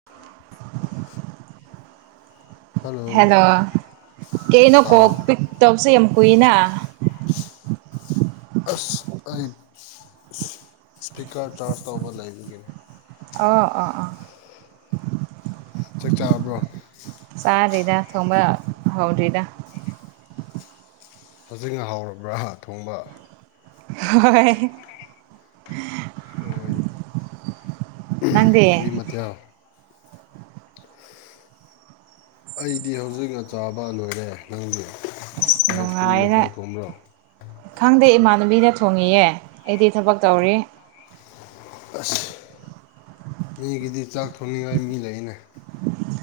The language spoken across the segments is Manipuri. [inaudible] ꯍꯜꯂꯣ ꯍꯦꯜꯂꯣ ꯀꯩꯅꯣ ꯀꯣꯜ ꯄꯤꯛ ꯇꯞꯁꯦ ꯌꯥꯝ ꯀꯨꯏꯅ ꯇ [unintelligible] ꯑꯁ ꯑꯩ ꯁꯄꯤꯀꯔ ꯆꯥꯔꯖ ꯇꯧꯕ ꯂꯩꯕꯒꯤ ꯑ ꯑ ꯑ ꯆꯥꯛ ꯆꯥꯕ꯭ꯔꯣ ꯆꯥꯗ꯭ꯔꯤꯗ ꯊꯣꯡꯕ ꯍꯗ꯭ꯔꯤꯗ ꯐꯖꯅ ꯍꯥꯎꯔꯕ꯭ꯔꯥ ꯊꯣꯡꯕ [unintelligible] ꯍꯣꯏ ꯅꯪꯗꯤ ꯀꯔꯤ ꯃꯊꯦꯜ ꯑꯩꯗꯤ ꯍꯧꯖꯤꯛꯅꯆꯥꯥꯕ ꯂꯣꯏꯔꯦ ꯅꯪꯗꯤ ꯑꯁ ꯀꯔꯤ ꯅꯨꯡꯉꯥꯏꯅ ꯃꯊꯦꯜ ꯊꯣꯡꯕ꯭ꯔꯣ ꯈꯪꯗꯦ ꯏꯃꯥꯟꯅꯕꯤꯅ ꯊꯣꯡꯉꯤꯌꯦ ꯑꯩꯗꯤ ꯊꯕꯛ ꯇꯧꯔꯤ ꯑꯁ ꯃꯤꯒꯤꯗꯤ ꯆꯥꯛ ꯊꯣꯡꯅꯤꯡꯉꯥꯏ ꯃꯤ ꯂꯩꯅꯦ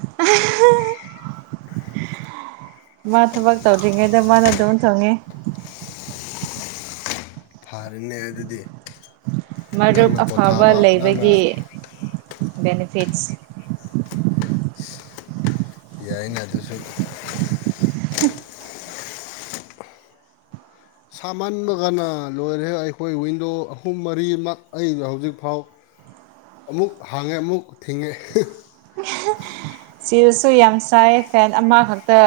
[inaudible] ꯃꯥ ꯊꯕꯛ ꯇꯧꯗ꯭ꯔꯤꯉꯩꯗ ꯃꯥꯅ ꯑꯗꯨꯝ ꯆꯣꯡꯉꯤ ꯐꯔꯦꯅꯦ ꯑꯗꯨꯗꯤ ꯃꯔꯨꯞ ꯅꯪꯅ ꯑꯐꯕ ꯄꯣꯊꯥꯕ ꯅꯪꯅ ꯂꯩꯕꯒꯤ ꯕꯦꯅꯤꯐꯤꯠꯁ ꯌꯥꯏꯅꯦ ꯑꯗꯨꯁꯨ ꯁꯥꯃꯟꯕꯒꯅ ꯂꯣꯏꯔꯦ ꯑꯩꯈꯣꯏ ꯋꯤꯟꯗꯣ ꯑꯍꯨꯝ ꯃꯔꯤꯃꯛ ꯑꯩ ꯍꯧꯖꯤꯛꯐꯥꯎ [inaudible] ꯑꯃꯨꯛ ꯍꯥꯡꯉꯦ ꯑꯃꯨꯛ ꯊꯤꯡꯉꯦ [inaudible] ꯁꯤꯔꯁꯨ ꯌꯥꯝ ꯁꯥꯏ ꯐꯦꯟ ꯑꯃꯈꯛꯇ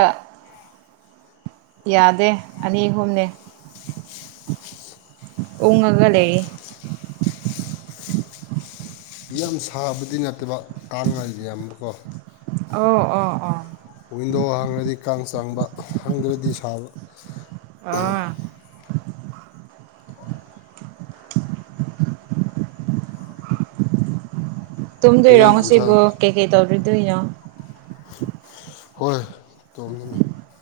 ꯌꯥꯗꯦ ꯑꯅꯤ ꯑꯍꯨꯝꯅꯦ ꯎꯡꯉꯒ ꯂꯩꯌꯦ ꯌꯥꯝ ꯁꯥꯕꯗꯤ ꯅꯠꯇꯕ ꯇꯥꯡꯉ ꯌꯥꯝꯕꯀꯣ ꯑꯣ ꯑꯣ ꯑꯣ ꯋꯤꯟꯗꯣ ꯍꯥꯡꯉꯗꯤ ꯀꯥꯡ ꯆꯥꯡꯕ ꯍꯥꯡꯗ꯭ꯔꯗꯤ ꯁꯥꯕ ꯑ ꯀꯔꯤ ꯇꯨꯝꯗꯣꯏꯔꯣ ꯏꯟꯁꯥꯡ ꯉꯁꯤꯕꯨ ꯀꯩ ꯀꯩ ꯇꯧꯔꯤꯗꯣꯏꯅꯣ ꯍꯣꯏ ꯇꯣꯡꯉꯅꯤ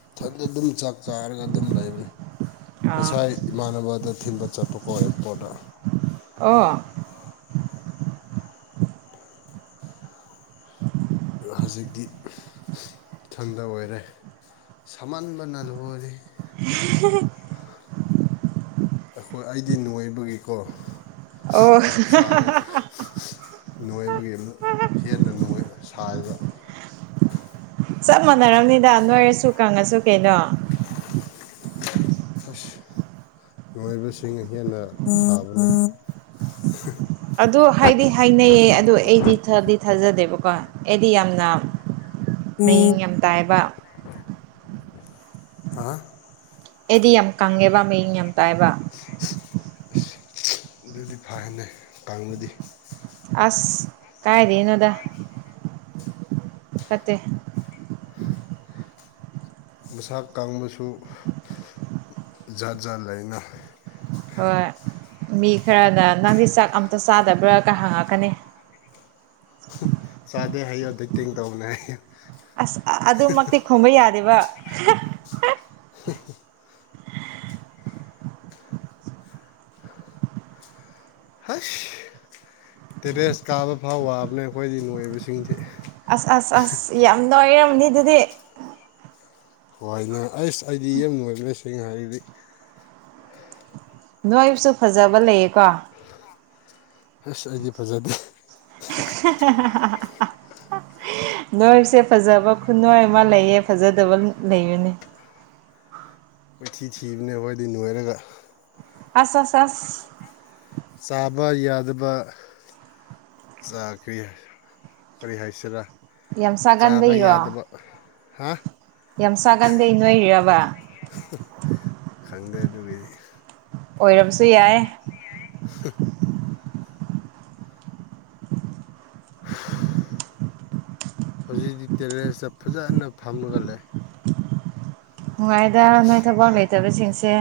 ꯏꯊꯟꯗ ꯑꯗꯨꯝ ꯆꯥꯛ ꯆꯥꯔꯒ ꯑꯗꯨꯝ ꯂꯩꯕꯅꯤ ꯑꯥ ꯉꯁꯥꯢ ꯏꯃꯥꯟꯅꯕꯥꯗ ꯊꯤꯟꯕ ꯆꯠꯄꯀꯣ ꯑꯦꯌꯔꯄꯣꯔꯠꯇ꯫ ꯑꯣ ꯍꯧꯖꯤꯛꯇꯤ ꯏꯊꯪꯗ ꯑꯣꯏꯔꯦ ꯁꯥꯃꯟꯕꯅ ꯂ ꯑꯣꯏꯔꯤ ꯍꯤꯍꯤ ꯑꯩꯈꯣꯏ ꯑꯩꯗꯤ ꯅꯨꯡꯉꯥꯏꯕꯒꯤꯀꯣ ꯑꯣ ꯍꯛꯆꯥꯡ ꯅꯣꯏꯕꯒꯤ ꯑꯃꯨꯛ ꯍꯦꯟꯅ ꯁꯥꯥꯏꯕ ꯆꯞ ꯃꯥꯟꯅꯔꯝꯅꯤꯗ ꯅꯣꯏꯔꯁꯨ ꯀꯪꯉꯁꯨ ꯀꯩꯅꯣ ꯑꯁ ꯅꯨꯡꯉꯥꯏꯕꯁꯤꯡ ꯍꯦꯟꯅ ꯁꯥꯕꯗ ꯑꯗꯨ ꯍꯥꯏꯗꯤ ꯍꯥꯏꯅꯩꯌꯦ ꯑꯗꯨ ꯑꯩꯗꯤ ꯊꯥꯗꯤ ꯊꯥꯖꯗꯦꯕꯀꯣ ꯑꯩꯗꯤ ꯌꯥꯝꯅ ꯃꯌꯦꯡ ꯌꯥꯝ ꯇꯥꯏꯕ ꯍꯥ ꯑꯦꯗꯤ ꯌꯥꯝ ꯀꯪꯉꯦꯕ ꯃꯌꯦꯡ ꯌꯥꯝ ꯇꯥꯏꯕ ꯑꯗꯨꯗꯤ ꯐꯥꯏ ꯍꯥꯏꯟꯦ ꯀꯥꯡꯕꯗꯤ ꯑꯁ ꯀꯥꯏꯗꯅ ꯑꯗꯥ ꯐꯠꯇꯦ ꯃꯁꯛ ꯀꯥꯡꯕꯁꯨ ꯖꯥꯠ ꯖꯥꯠ ꯂꯩꯅ ꯍꯣꯏ ꯃꯤ ꯈꯔꯅ ꯅꯪꯗꯤ ꯆꯥꯛ ꯑꯝꯇ ꯆꯥꯗꯕ꯭ꯔꯥꯒ ꯍꯪꯉꯛꯀꯅꯤ ꯆꯥꯗꯦ ꯍꯥꯏꯌꯦꯌꯨ ꯛꯇꯤꯡ ꯇꯧꯕꯅꯦ ꯍꯥꯏ ꯑꯁ ꯑꯗꯨꯃꯛꯇꯤ ꯈꯨꯝꯕ ꯌꯥꯗꯦꯕ [inaudible] ꯍꯁ ꯇꯦꯔꯦꯁ ꯀꯥꯕ ꯐꯥꯎ ꯋꯥꯕꯅꯦ ꯑꯩꯈꯣꯏꯗꯤ ꯅꯣꯏꯕꯁꯤꯡꯁꯤ ꯑꯁ ꯑꯁ ꯑꯁ ꯌꯥꯝ ꯅꯨꯡꯥꯏꯔꯔꯕꯅꯤ ꯑꯗꯨꯗꯤ ꯍꯋꯥꯣꯏꯅ ꯑꯩꯁ ꯑꯩꯗꯤ ꯌꯥꯝ ꯣꯏꯁꯤꯡ ꯍꯥꯏꯕꯗꯤ ꯅꯣꯏꯕꯨꯁꯨ ꯐꯖꯕ ꯂꯩꯌꯦꯀꯣ ꯍꯁ ꯑꯩꯗꯤ ꯐꯖꯗꯦ꯫ ' [unintelligible] ꯅꯣꯏꯁꯦ ꯐꯖꯕ ꯈꯨꯅꯣꯏ ꯑꯃ ꯂꯩꯌꯦ ꯐꯖꯗꯕ ꯂꯩꯕꯅꯤ ꯀꯣꯢꯊꯤ ꯊꯤꯕꯅꯦꯕ ꯑꯩꯗꯤ ꯅꯣꯢꯔꯒ꯫ ꯑꯥꯁ ꯑꯥꯁ ꯑꯥꯁ ꯆꯥꯕ ꯌꯥꯗꯕ ꯔꯤ ꯀꯔꯤ ꯍꯥꯏꯁꯤꯔꯥ ꯌꯥꯝ ꯆꯥꯕ ꯆꯥꯒꯟꯕꯩꯔꯣ ꯌꯥꯗꯕ ꯍꯥ ꯌꯥꯝ ꯁꯥꯒꯥꯟꯗꯦ ꯅꯣꯏꯔꯕ ꯈꯪꯗꯦ ꯑꯗꯨꯒꯤꯗꯤ ꯑꯣꯏꯔꯝꯕꯁꯨ ꯌꯥꯏ ꯍꯧꯖꯤꯛꯇꯛꯇꯤ ꯇꯦꯔꯦꯁꯇ ꯐꯖꯅ ꯐꯝꯃꯒ ꯂꯩ ꯅꯨꯡꯉꯥꯏꯗ ꯅꯣꯏ ꯊꯕꯛ ꯂꯩꯇꯕꯁꯤꯡꯁꯦ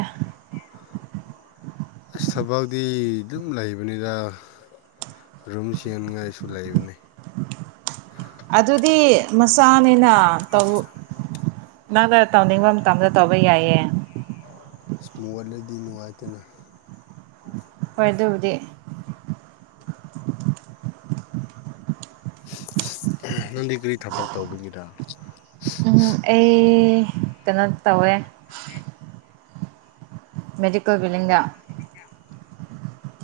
ꯑꯁ ꯊꯕꯥꯛꯗꯤ ꯗꯨꯝ ꯂꯩꯕꯅꯤꯗ ꯔꯨꯝ ꯆꯦꯟꯉꯥꯏꯁꯨ ꯂꯩꯕꯅꯤ ꯑꯗꯨꯗꯤ ꯃꯆꯥꯅꯤꯅ ꯇꯧ ꯅꯪꯅ ꯇꯧꯅꯤꯡꯕ ꯃꯇꯝꯗ ꯇꯧꯕ ꯌꯥꯏꯌꯦ [inaudible] ꯏꯁꯃꯣꯠꯂꯗꯤ ꯅꯨꯡꯉꯥꯏꯇꯅ ꯍꯣꯏ ꯑꯗꯨꯕꯨꯗꯤ ꯅꯪꯗꯤ ꯀꯔꯤ ꯊꯕꯛ ꯇꯧꯕꯤꯒꯔ ꯑꯩ ꯀꯩꯅꯣ ꯇꯧꯋꯦ ꯃꯦꯗꯤꯀꯦꯜ ꯕꯤꯂꯤꯡꯗ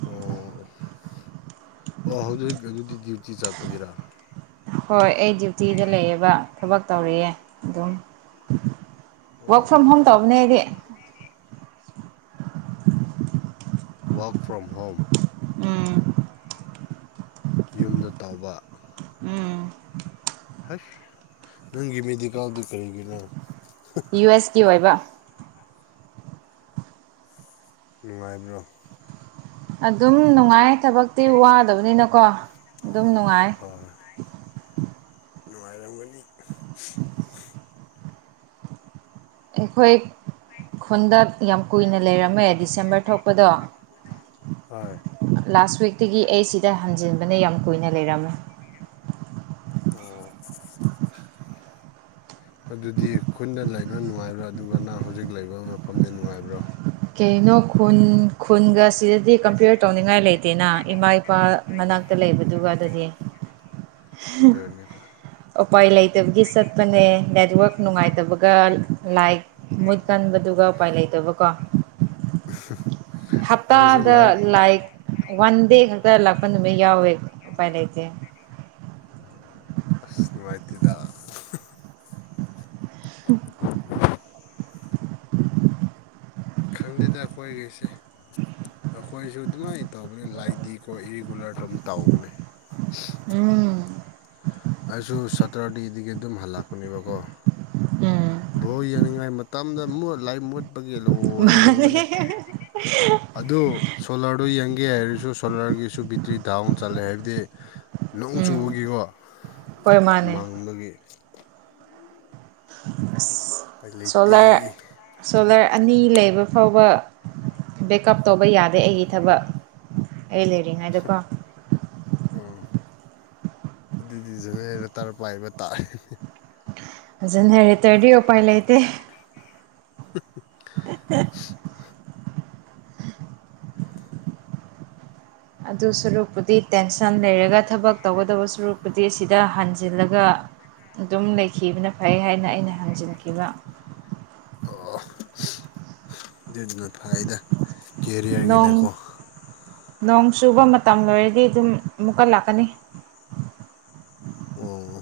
ꯑꯣ ꯑꯣ ꯑꯣ ꯍꯧꯖꯤꯛ ꯍꯧꯖꯤꯛ ꯑꯗꯨꯗꯤ ꯗ꯭ꯌꯨꯇꯤ ꯆꯠꯄꯒꯤꯔꯥ ꯍꯣꯏ ꯑꯩ ꯗ꯭ꯌꯨꯇꯤꯗ ꯂꯩꯑꯦꯕ ꯊꯕꯛ ꯇꯧꯔꯤꯌꯦ ꯑꯗꯨꯝ ꯋꯥꯋꯔꯛ ꯑꯣ ꯐ꯭ꯔꯣꯝ ꯍꯣꯝ ꯇꯧꯕꯅꯦꯗꯤ ꯋꯥꯔꯛ ꯐ꯭ꯔꯣꯝ ꯍꯣꯝ ꯎꯝ ꯌꯨꯝꯗ ꯇꯧꯕ ꯎꯝ ꯍꯁ ꯅꯪꯒꯤ ꯃꯦꯗꯤꯀꯥꯜꯗꯤ ꯀꯔꯤꯒꯤꯅꯣ ꯁꯀꯤ ꯑꯣꯏꯕ ꯅꯨꯡꯉꯥꯏꯕ꯭ꯔꯣ ꯑꯗꯨꯝ ꯅꯨꯡꯉꯥꯏ ꯊꯕꯛꯇꯤ ꯋꯥꯗꯕꯅꯤꯅꯀꯣ ꯑꯗꯨꯝ ꯅꯨꯡꯉꯥꯏ ꯑꯣꯏ ꯅꯨꯡꯉꯥꯢꯔꯝꯒꯅꯤ꯫ ꯑꯩꯈꯣꯢ ꯈꯨꯟꯗ ꯌꯥꯝ ꯀꯨꯢꯅ ꯂꯩꯔꯝꯃꯦ ꯗꯤꯁꯦꯝꯕꯔ ꯊꯣꯛꯄꯗꯣ꯫ ꯍꯣꯏ ꯂꯥꯁ ꯋꯤꯛꯇꯒꯤ ꯑꯩ ꯁꯤꯗ ꯍꯟꯖꯤꯟꯕꯅꯦ ꯌꯥꯝ ꯀꯨꯏꯅ ꯂꯩꯔꯝꯃꯦ ꯄꯣ ꯑꯗꯨꯗꯤ ꯈꯨꯟꯗ ꯂꯩꯕ ꯅꯨꯡꯉꯥꯏꯕ꯭ꯔꯥ ꯑꯗꯨꯒꯅ ꯍꯧꯖꯤꯛ ꯂꯩꯕ ꯃꯐꯝꯗ ꯅꯨꯡꯉꯥꯏꯕ꯭ꯔꯥ ꯀꯩꯅꯣ ꯈꯨꯟ ꯈꯨꯟꯒ ꯁꯤꯗꯗꯤ ꯀꯝꯄꯤꯌꯔ ꯇꯧꯅꯤꯡꯉꯥꯏ ꯂꯩꯇꯦꯅ ꯏꯃꯥ ꯏꯄꯥ ꯃꯅꯥꯛꯇ ꯂꯩꯕꯗꯨꯒ ꯑꯗꯨꯗꯤ ꯑꯗꯨꯕ ꯎꯄꯥꯏ ꯂꯩꯇꯕꯒꯤ ꯆꯠꯄꯅꯦ ꯅꯦꯠꯋꯥꯛ ꯅꯨꯡꯉꯥꯏꯇꯕꯒ ꯂꯥꯏꯛ ꯃꯨꯠ ꯀꯟꯕꯗꯨꯒ ꯎꯄꯥꯏ ꯂꯩꯇꯕ ꯀꯣ ꯅꯪꯁꯨ ꯍꯞꯇꯥꯗ ꯂꯥꯏꯐ ꯂꯥꯏꯛ ꯋꯥꯟ ꯗꯦ ꯈꯛꯇ ꯂꯥꯛꯄ ꯅꯨꯃꯤꯠ ꯌꯥꯎꯌꯦ ꯎꯄꯥꯏ ꯂꯩꯥꯇꯦ ꯑꯁꯅꯋꯥꯥꯏ ꯑꯗꯨꯗ [unintelligible] ꯈꯪꯗꯦꯗ ꯑꯩꯈꯣꯏꯒꯤꯁꯦ ꯑꯩꯈꯣꯏꯁꯨ ꯑꯗꯨꯃꯥꯏꯅ ꯇꯧꯕꯅꯤ ꯂꯥꯏꯗꯤꯀꯣ ꯏꯔꯤꯒꯨꯂꯔ ꯑꯗꯨꯝ ꯇꯧꯕꯅꯦ ꯎꯝ ꯑꯩꯁꯨ ꯁꯇꯔꯗꯦꯗꯒꯤ ꯑꯗꯨꯝ ꯍꯜꯂꯛꯄꯅꯦꯕꯀꯣ ꯎꯝ ꯚꯣ ꯌꯦꯡꯅꯤꯡꯉꯥꯏ ꯃꯇꯝꯗ ꯃꯣꯠꯂꯥꯏ ꯃꯨꯠꯄꯒꯤ ꯂꯣꯏꯔꯕꯅꯤ ꯑꯗꯨ ꯁꯣꯂꯥꯔꯗꯨ ꯌꯦꯡꯒꯦ ꯍꯥꯏꯔꯁꯨ ꯁꯣꯂꯥꯔꯒꯤꯁꯨ ꯕꯦꯇ꯭ꯔꯤ ꯗꯥꯎꯟ ꯆꯠꯂꯦ ꯍꯥꯏꯕꯗꯤ ꯅꯣꯡ ꯎꯝ ꯆꯨꯕꯒꯤꯀꯣ ꯍꯣꯏ ꯃꯥꯅꯦ ꯃꯪꯕꯒꯤ ꯑꯁ ꯎꯄꯥꯏ ꯂꯩꯇꯦ ꯁ‌ꯣꯂꯔ ꯁꯣꯂꯔ ꯑꯅꯤ ꯂꯩꯕ ꯐꯥꯎꯕ ꯕꯦꯛꯑꯞ ꯇꯧꯕ ꯌꯥꯗꯦ ꯑꯩꯒꯤ ꯊꯕꯛ ꯑꯩ ꯂꯩꯔꯤꯉꯥꯏꯗꯀꯣ ꯎꯝ ꯑꯗꯨꯗꯤ [unintelligible] ꯄꯥꯢꯕ ꯇꯥꯢ꯫ ꯐꯖꯅ ꯍꯔꯦꯇ꯭ꯔꯗꯤ ꯎꯄꯥꯏ ꯂꯩꯇꯦ [unintelligible] [unintelligible] ꯑꯗꯨ ꯁꯨꯔꯨꯛꯄꯨꯗꯤ ꯇꯦꯟꯁꯟ ꯂꯩꯔꯒ ꯊꯕꯛ ꯇꯧꯒꯗꯕ ꯁꯨꯔꯨꯞꯄꯨꯗꯤ ꯁꯤꯗ ꯍꯟꯖꯤꯜꯂꯒ ꯑꯗꯨꯝ ꯂꯩꯈꯤꯕꯅ ꯐꯩ ꯍꯥꯏꯅ ꯑꯩꯅ ꯍꯟꯖꯤꯟꯈꯤꯕ ꯑ‌ꯣ ꯗꯤꯟꯅ ꯐꯥꯢꯗ ꯅꯣꯡ ꯅꯣꯡ ꯆꯨꯕ ꯃꯇꯝ ꯂꯣꯏꯔꯗꯤ ꯑꯗꯨꯝ ꯑꯃꯨꯛꯀꯠ ꯂꯥꯛꯀꯅꯤ ꯎꯡ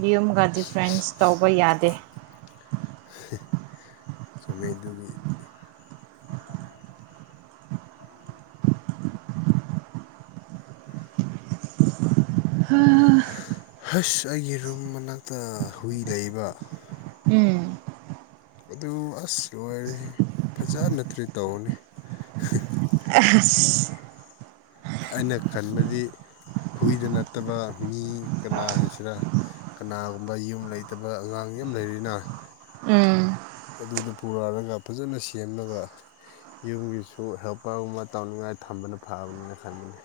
ꯃꯤꯌꯨꯝꯒ ꯗꯤꯐ꯭ꯔꯦꯟꯁ ꯇꯧꯕ ꯌꯥꯗꯦ ꯆꯨꯝꯃꯦꯗꯨꯒꯤ ꯍꯁ ꯑꯩꯒꯤ ꯔꯨꯝ ꯃꯅꯥꯛꯇ ꯍꯨꯏ ꯂꯩꯕ ꯎꯝ ꯑꯗꯨ ꯑꯁ ꯂꯣꯏꯔꯦ ꯐꯖꯅ ꯇ꯭ꯔꯤꯠ ꯇꯧꯅꯤ ꯑꯦꯍꯁ ꯑꯩꯅ ꯈꯟꯕꯗꯤ ꯍꯨꯢꯗ ꯅꯠꯇꯕ ꯃꯤ ꯀꯅꯥ ꯍꯥꯢꯁꯤꯔꯥ ꯀꯅꯥꯒꯨꯝꯕ ꯌꯨꯝ ꯂꯩꯇꯕ ꯑꯉꯥꯡ ꯌꯝ ꯂꯩꯔꯤꯅ꯫ ꯎꯝ ꯑꯗꯨꯗ ꯄꯨꯔꯛꯔꯒ ꯐꯖꯅ ꯁꯦꯝꯂꯒ ꯌꯨꯝꯒꯤꯁꯨ ꯍꯦꯜꯄꯔꯒꯨꯝꯕ ꯇꯧꯅꯤꯡꯉꯥꯏ ꯊꯝꯕꯅ ꯐꯕꯅꯤꯅ ꯈꯟꯕꯅꯤ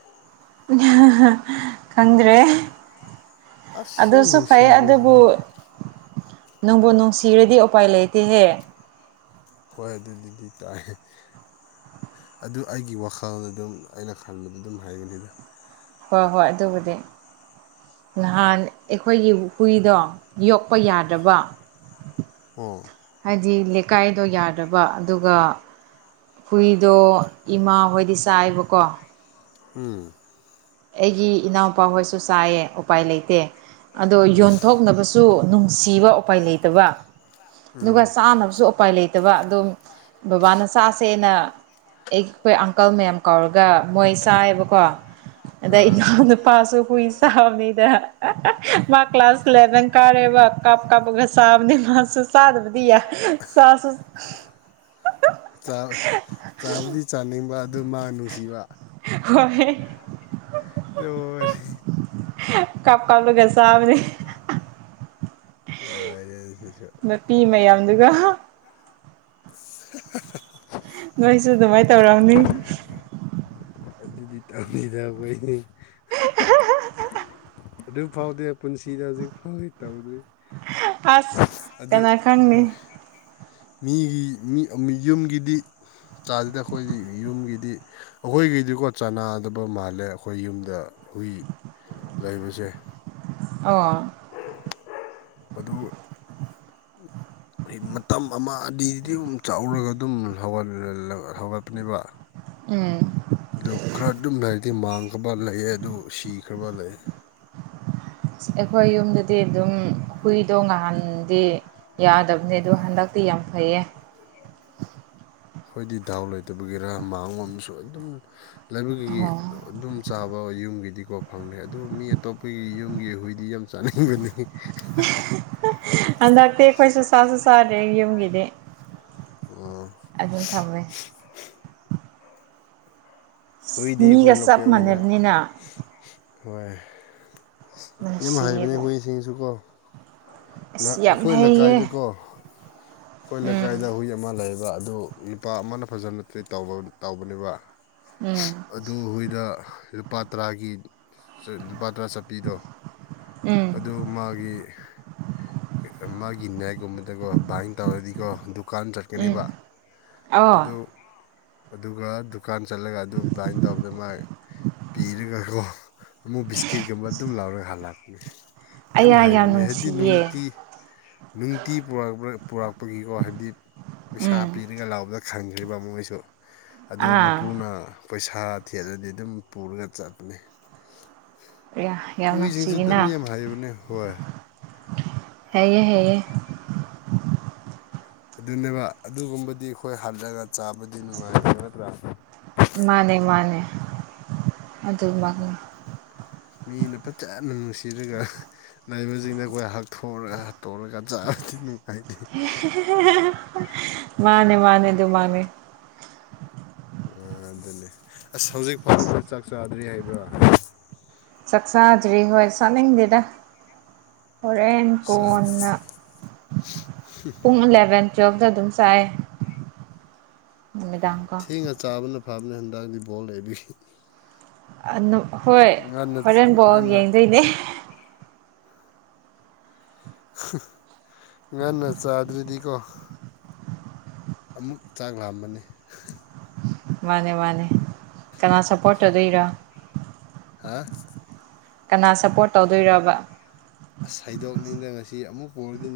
[unintelligible] ꯈꯪꯗ꯭ꯔꯦ ꯑꯁ ꯌꯥꯝ ꯑꯗꯨꯁꯨ ꯐꯥꯏ ꯑꯗꯨꯕꯨ ꯅꯨꯡꯁꯤꯕꯅꯤ ꯅꯪꯕꯨ ꯅꯨꯡꯁꯤꯔꯗꯤ ꯎꯄꯥꯏ ꯂꯩꯇꯦꯍꯦ ꯍꯣꯢ ꯗꯨꯗꯨꯗꯤ ꯇꯥꯢꯍꯦ꯫ ꯑꯗꯨ ꯑꯩꯒꯤ ꯋꯥꯈꯜꯗ ꯗꯨꯝ ꯑꯩꯅ ꯈꯟꯕꯗ ꯗꯨꯝ ꯍꯥꯢꯕꯅꯤꯗ꯫ ꯍꯣꯢ ꯍꯣꯢ ꯑꯗꯨꯕꯨꯗꯤ ꯅꯍꯥꯟ ꯑꯩꯈꯣꯏꯒꯤ ꯍꯨꯏꯗꯣ ꯌꯣꯛꯄ ꯌꯥꯗꯔꯕ ꯎꯝ ꯍꯥꯢꯗꯤ ꯂꯦꯀꯥꯢꯗꯣ ꯌꯥꯗ꯭ꯔꯕ ꯑꯗꯨꯒ ꯍꯨꯏꯗꯣ ꯏꯃꯥꯍꯣꯏꯗꯤ ꯆꯥꯏꯕꯀꯣ ꯎꯝ ꯑꯩꯒꯤ ꯏꯅꯥꯎꯄꯥ ꯍꯣꯏꯁꯨ ꯆꯥꯏꯌꯦ ꯎꯄꯥꯏ ꯂꯩꯇꯦ ꯑꯗꯣ ꯌꯣꯟꯊꯣꯛꯅꯕꯁꯨ ꯗꯨ ꯅꯨꯡꯁꯤꯕ ꯎꯄꯥꯏ ꯂꯩꯇꯕ ꯑꯗꯨꯒ ꯎꯝ ꯆꯥꯅꯕꯁꯨ ꯎꯄꯥꯏ ꯂꯩ ꯇꯕ ꯑꯗꯨꯝ ꯕꯕꯥꯅ ꯆꯥꯁꯦꯅ ꯑꯩꯈꯣꯢ ꯑꯪꯀꯜ ꯃꯌꯥꯝ ꯀꯧꯔꯒ ꯃꯣꯢ ꯆꯥꯢꯌꯦꯕꯀꯣ꯫ ꯑꯗꯩ ꯑꯥ ꯏꯅꯎꯅꯨꯄꯥꯁꯨ ꯍꯨꯢꯁ ꯆꯥꯕꯅꯤꯗ ꯃꯥ ꯀ꯭ꯂꯥꯁ ꯑꯦꯜꯕꯦꯟ ꯀꯥꯔꯦꯕ ꯀꯞ ꯀꯞꯒ ꯆꯕꯅꯤ ꯃꯥꯁꯨ ꯆꯗꯕꯗꯤ ꯌꯥ ꯆꯥꯁꯨ ꯆꯥꯛ ꯆꯥꯕꯨꯗꯤ ꯆꯥꯅꯤꯡꯕ ꯑꯗꯨ ꯃꯥ ꯅꯨꯡꯁꯤꯕ꯫ ꯍꯣꯏ ꯂ‌ꯣꯏꯔ‌ꯦꯍ‌ꯦ ꯀꯞ ꯀꯥꯞꯂꯒ ꯆꯥꯕꯅꯤ ꯂꯣꯏꯔꯦ [unintelligible] ꯃꯄꯤ ꯃꯌꯥꯝꯗꯨꯒ ꯍꯥ [unintelligible] ꯅꯣꯢꯁꯨ ꯗꯨꯃꯥꯢ ꯇꯧꯔꯝꯅꯤ꯫ ꯑꯗꯨꯗꯤ ꯇꯝꯁꯤꯗ ꯑꯩꯈꯣꯏꯅꯤ ꯑꯗꯨ ꯐꯥꯎꯗꯤ ꯄꯨꯟꯁꯤꯗ ꯍꯧꯖꯤꯛ ꯐꯥꯎꯒꯤ ꯇꯧꯗ꯭ꯔꯤ꯫ ꯑꯁ ꯑꯗꯨ ꯀꯅꯥ ꯈꯪꯅꯤ ꯎꯝ ꯃꯤꯒꯤ ꯃꯤ ꯑ ꯃꯤꯌꯨꯝꯒꯤꯗꯤ ꯆꯥꯗꯦꯗ ꯑꯩꯈꯣꯏꯗꯤ ꯌꯨꯝꯒꯤꯗꯤ ꯑꯈꯣꯢꯒꯤꯗꯤꯀꯣ ꯆꯅꯥꯗꯕ ꯃꯥꯜꯂꯦ ꯑꯈꯣꯢ ꯌꯨꯝꯗ ꯍꯨꯢ ꯂꯩꯕꯁꯦ꯫ ꯑ [unintelligible] ꯃꯇꯝ ꯑꯃ ꯑꯗꯤ ꯑꯗꯨꯝ ꯆꯥꯎꯔꯒ ꯑꯗꯨꯝ ꯍꯧꯒ ꯍꯧꯒꯠꯄꯅꯦꯕ ꯎꯝ ꯑꯗꯨ ꯈꯔ ꯑꯗꯨꯝ ꯂꯩꯔꯗꯤ ꯃꯥꯡꯈ꯭ꯔꯕ ꯂꯩꯑ ꯑꯗꯨ ꯁꯤꯈ꯭ꯔꯕ ꯂꯩ ꯑꯩꯈꯣꯢ ꯌꯨꯝꯗꯗꯤ ꯗꯨꯝ ꯍꯨꯢꯗꯣ ꯉꯍꯥꯟꯗꯤ ꯌꯥꯗꯕꯅꯦ ꯗꯨ ꯍꯟꯗꯛꯇꯤ ꯌꯥꯝ ꯐꯩꯌꯦ꯫ ꯑꯩꯈꯣꯏꯗꯤ ꯗꯥꯎ ꯂꯩꯇꯕꯒꯤꯔ ꯃꯥꯡꯂꯣꯝꯁꯨ ꯑꯗꯨꯝ ꯂꯩꯕꯒꯤ ꯑꯣ ꯑꯗꯨꯝ ꯆꯥꯕ ꯌꯨꯝꯒꯤꯗꯤꯀꯣ ꯐꯪꯉꯦ ꯑꯗꯨ ꯃꯤ ꯑꯇꯣꯞꯄꯒꯤ ꯌꯨꯝꯒꯤ ꯍꯨꯏꯗꯤ ꯌꯥꯝ ꯆꯥꯅꯤꯡꯒꯅꯤ ꯍꯟꯗꯛꯇꯤ ꯈꯣꯢꯁꯨ ꯁꯥꯥꯁꯨ ꯆꯥꯗ꯭ꯔꯦ ꯌꯨꯝꯒꯤꯗꯤ ꯎꯝ ꯑꯗꯨꯝ ꯊꯝꯃꯦ ꯍꯨꯏꯗꯤ ꯈꯣꯏ ꯃꯤꯒ ꯆꯞ ꯂꯣꯀꯦꯜꯒꯤꯅ ꯃꯥꯟꯅꯕꯅꯤꯅ ꯍꯣꯢ ꯌꯝ ꯍꯩꯕꯅꯦ ꯅꯨꯡꯁꯤꯌꯦꯕ ꯍꯨꯢꯁꯤꯡꯁꯨ ꯀꯣ꯫ ꯅꯍ ꯑꯁ ꯌꯥꯝ ꯑꯩꯈꯣꯏ ꯍꯩꯌꯦ ꯂꯩꯀꯥꯏꯗꯀꯣ ꯑꯩꯈꯣꯏ ꯎꯝ ꯂꯩꯀꯥꯏꯗ ꯍꯨꯏ ꯑꯃ ꯂꯩꯌꯦꯕ ꯑꯗꯨ ꯅꯨꯄꯥ ꯑꯃꯅ ꯐꯖꯅꯦ ꯇ ꯇꯧꯕꯅꯦꯕ ꯎꯝ ꯑꯗꯨ ꯍꯨꯏꯗ ꯂꯨꯄꯥ ꯇꯔꯥꯒꯤ ꯂꯨꯄꯥ ꯇꯔꯥ ꯆꯥꯄꯤꯗꯣ ꯎꯝ ꯗꯨ ꯃꯥꯒꯤ ꯑꯦ ꯑ ꯃꯥꯒꯤ ꯅꯦꯛꯀꯨꯝꯕꯗꯀꯣ ꯕꯥꯢꯟ ꯇꯧꯔꯗꯤꯀꯣ ꯑꯗꯨ ꯗꯨꯀꯥꯟ ꯎꯝ ꯆꯠꯀꯅꯦꯕ ꯑꯣ ꯑꯗꯨ ꯑꯗꯨꯒꯗꯨ ꯗꯨꯀꯥꯟ ꯆꯠꯂꯒ ꯑꯗꯨ ꯕꯥꯏꯟ ꯇꯧꯕꯗ ꯃꯥ ꯄꯤꯔꯒꯀꯣ ꯑꯃꯨꯛ ꯕꯤꯁꯀꯤꯠꯀꯨꯝꯕ ꯑꯗꯨꯝ ꯂꯧꯔꯒ ꯍꯜꯂꯛꯄꯅꯦ ꯌꯝ ꯑꯩꯌꯥ ꯌꯥꯝ ꯍꯩꯕꯅꯦꯍꯦ ꯗꯤ ꯅꯨꯡꯁꯤꯌꯦ ꯅꯨꯡꯇꯤ ꯅꯨꯡꯇꯤ ꯄꯨꯔꯛꯄꯒꯤꯀꯣ ꯍꯥꯏꯗꯤ ꯄꯩꯁꯥ ꯎꯝ ꯄꯤꯔꯒ ꯂꯧꯕꯗ ꯈꯟꯈ꯭ꯔꯤꯕ ꯃꯣꯏꯁꯨ ꯑꯗꯨ ꯑꯥ ꯃꯄꯨꯅ ꯄꯩꯁꯥ ꯊꯦꯠꯂꯗꯤ ꯗꯨꯝ ꯄꯨꯔꯒ ꯆꯠꯄꯅꯦ꯫ ꯑꯩꯌꯥ ꯌꯥꯝ ꯍꯨꯏꯁꯤꯡꯁꯨ ꯅꯨꯡꯁꯤꯌꯦ꯫ ꯑꯗꯨꯝ ꯌꯥꯝ ꯍꯥꯏꯕꯅꯦ ꯍꯣꯏ ꯍꯩꯌꯦ ꯍꯩꯌꯦ ꯑꯗꯨꯅꯦꯕ ꯑꯗꯨꯒꯨꯝꯕꯗꯤ ꯈꯣꯢ ꯍꯜꯂꯒ ꯆꯥꯕꯗꯤ ꯅꯨꯡꯉꯥꯢꯇꯦ ꯅꯠꯇ꯭ꯔꯥ꯫ ꯃꯥꯅꯦ ꯃꯥꯅꯦ ꯑꯗꯨꯃꯛꯅꯤ꯫ ꯃꯤꯅ ꯐꯖꯅ ꯅꯨꯡꯁꯤꯔꯒ ꯂꯩꯕꯁꯤꯡꯅ ꯈꯣꯏ ꯍꯛꯊꯣꯛꯑꯒ ꯍꯥꯠꯇꯧꯔꯒ [inaudible] 'Unintelligible' ꯃꯥꯅꯦ ꯃꯥꯅꯦ ꯗꯨꯃꯥꯛꯅꯦ꯫ ꯑꯥ ꯑꯗꯨꯅꯦ ꯑꯁ ꯍꯧꯖꯤꯛ ꯐꯥꯎꯗ ꯆꯥꯛ ꯆꯥꯗ꯭ꯔꯤ ꯍꯥꯏꯕ꯭ꯔꯥ ꯆꯛ ꯆꯥꯗ꯭ꯔꯤ ꯈꯣꯢ ꯆꯥꯅꯤꯡꯗꯦꯗ꯫ ꯍꯣꯔꯦꯟ ꯀꯣꯟꯅ ꯄꯨꯡ ꯑꯜꯂꯦꯚꯦꯟ ꯗꯨꯝ ꯆꯥꯏ ꯅꯨꯃꯤꯗꯥꯥꯡꯀꯣ ꯏꯪꯒ ꯆꯥꯕꯅ ꯐꯕꯅꯦ ꯍꯟꯗꯥꯛꯇꯤ ꯕꯣꯜ ꯂꯩꯕꯒꯤ꯫ ꯍꯣꯏ ꯉꯟꯅ ꯍꯣꯔꯦꯟꯕꯣꯛ ꯉꯟꯅ ꯌꯦꯡꯗꯣꯏꯅꯦ ꯉꯟꯅ ꯆꯥꯗ꯭ꯔꯗꯤꯀꯣ ꯑꯃꯨꯛ ꯆꯥꯛ ꯂꯥꯝꯕꯅꯤ ꯃꯥꯅꯦ ꯃꯥꯅꯦ ꯀꯅꯥ ꯁꯞꯄꯣꯔꯠ ꯇꯧꯗꯣꯏꯔꯣ ꯍꯥ ꯀꯅꯥ ꯁꯞꯄꯣꯔꯠ ꯇꯧꯗꯣꯏꯔꯕꯥ ꯑꯁ ꯍꯩꯗꯣꯛꯅꯤꯡꯗꯅ ꯉꯁꯤ ꯑꯃꯨꯛ ꯄꯨꯔꯅꯤ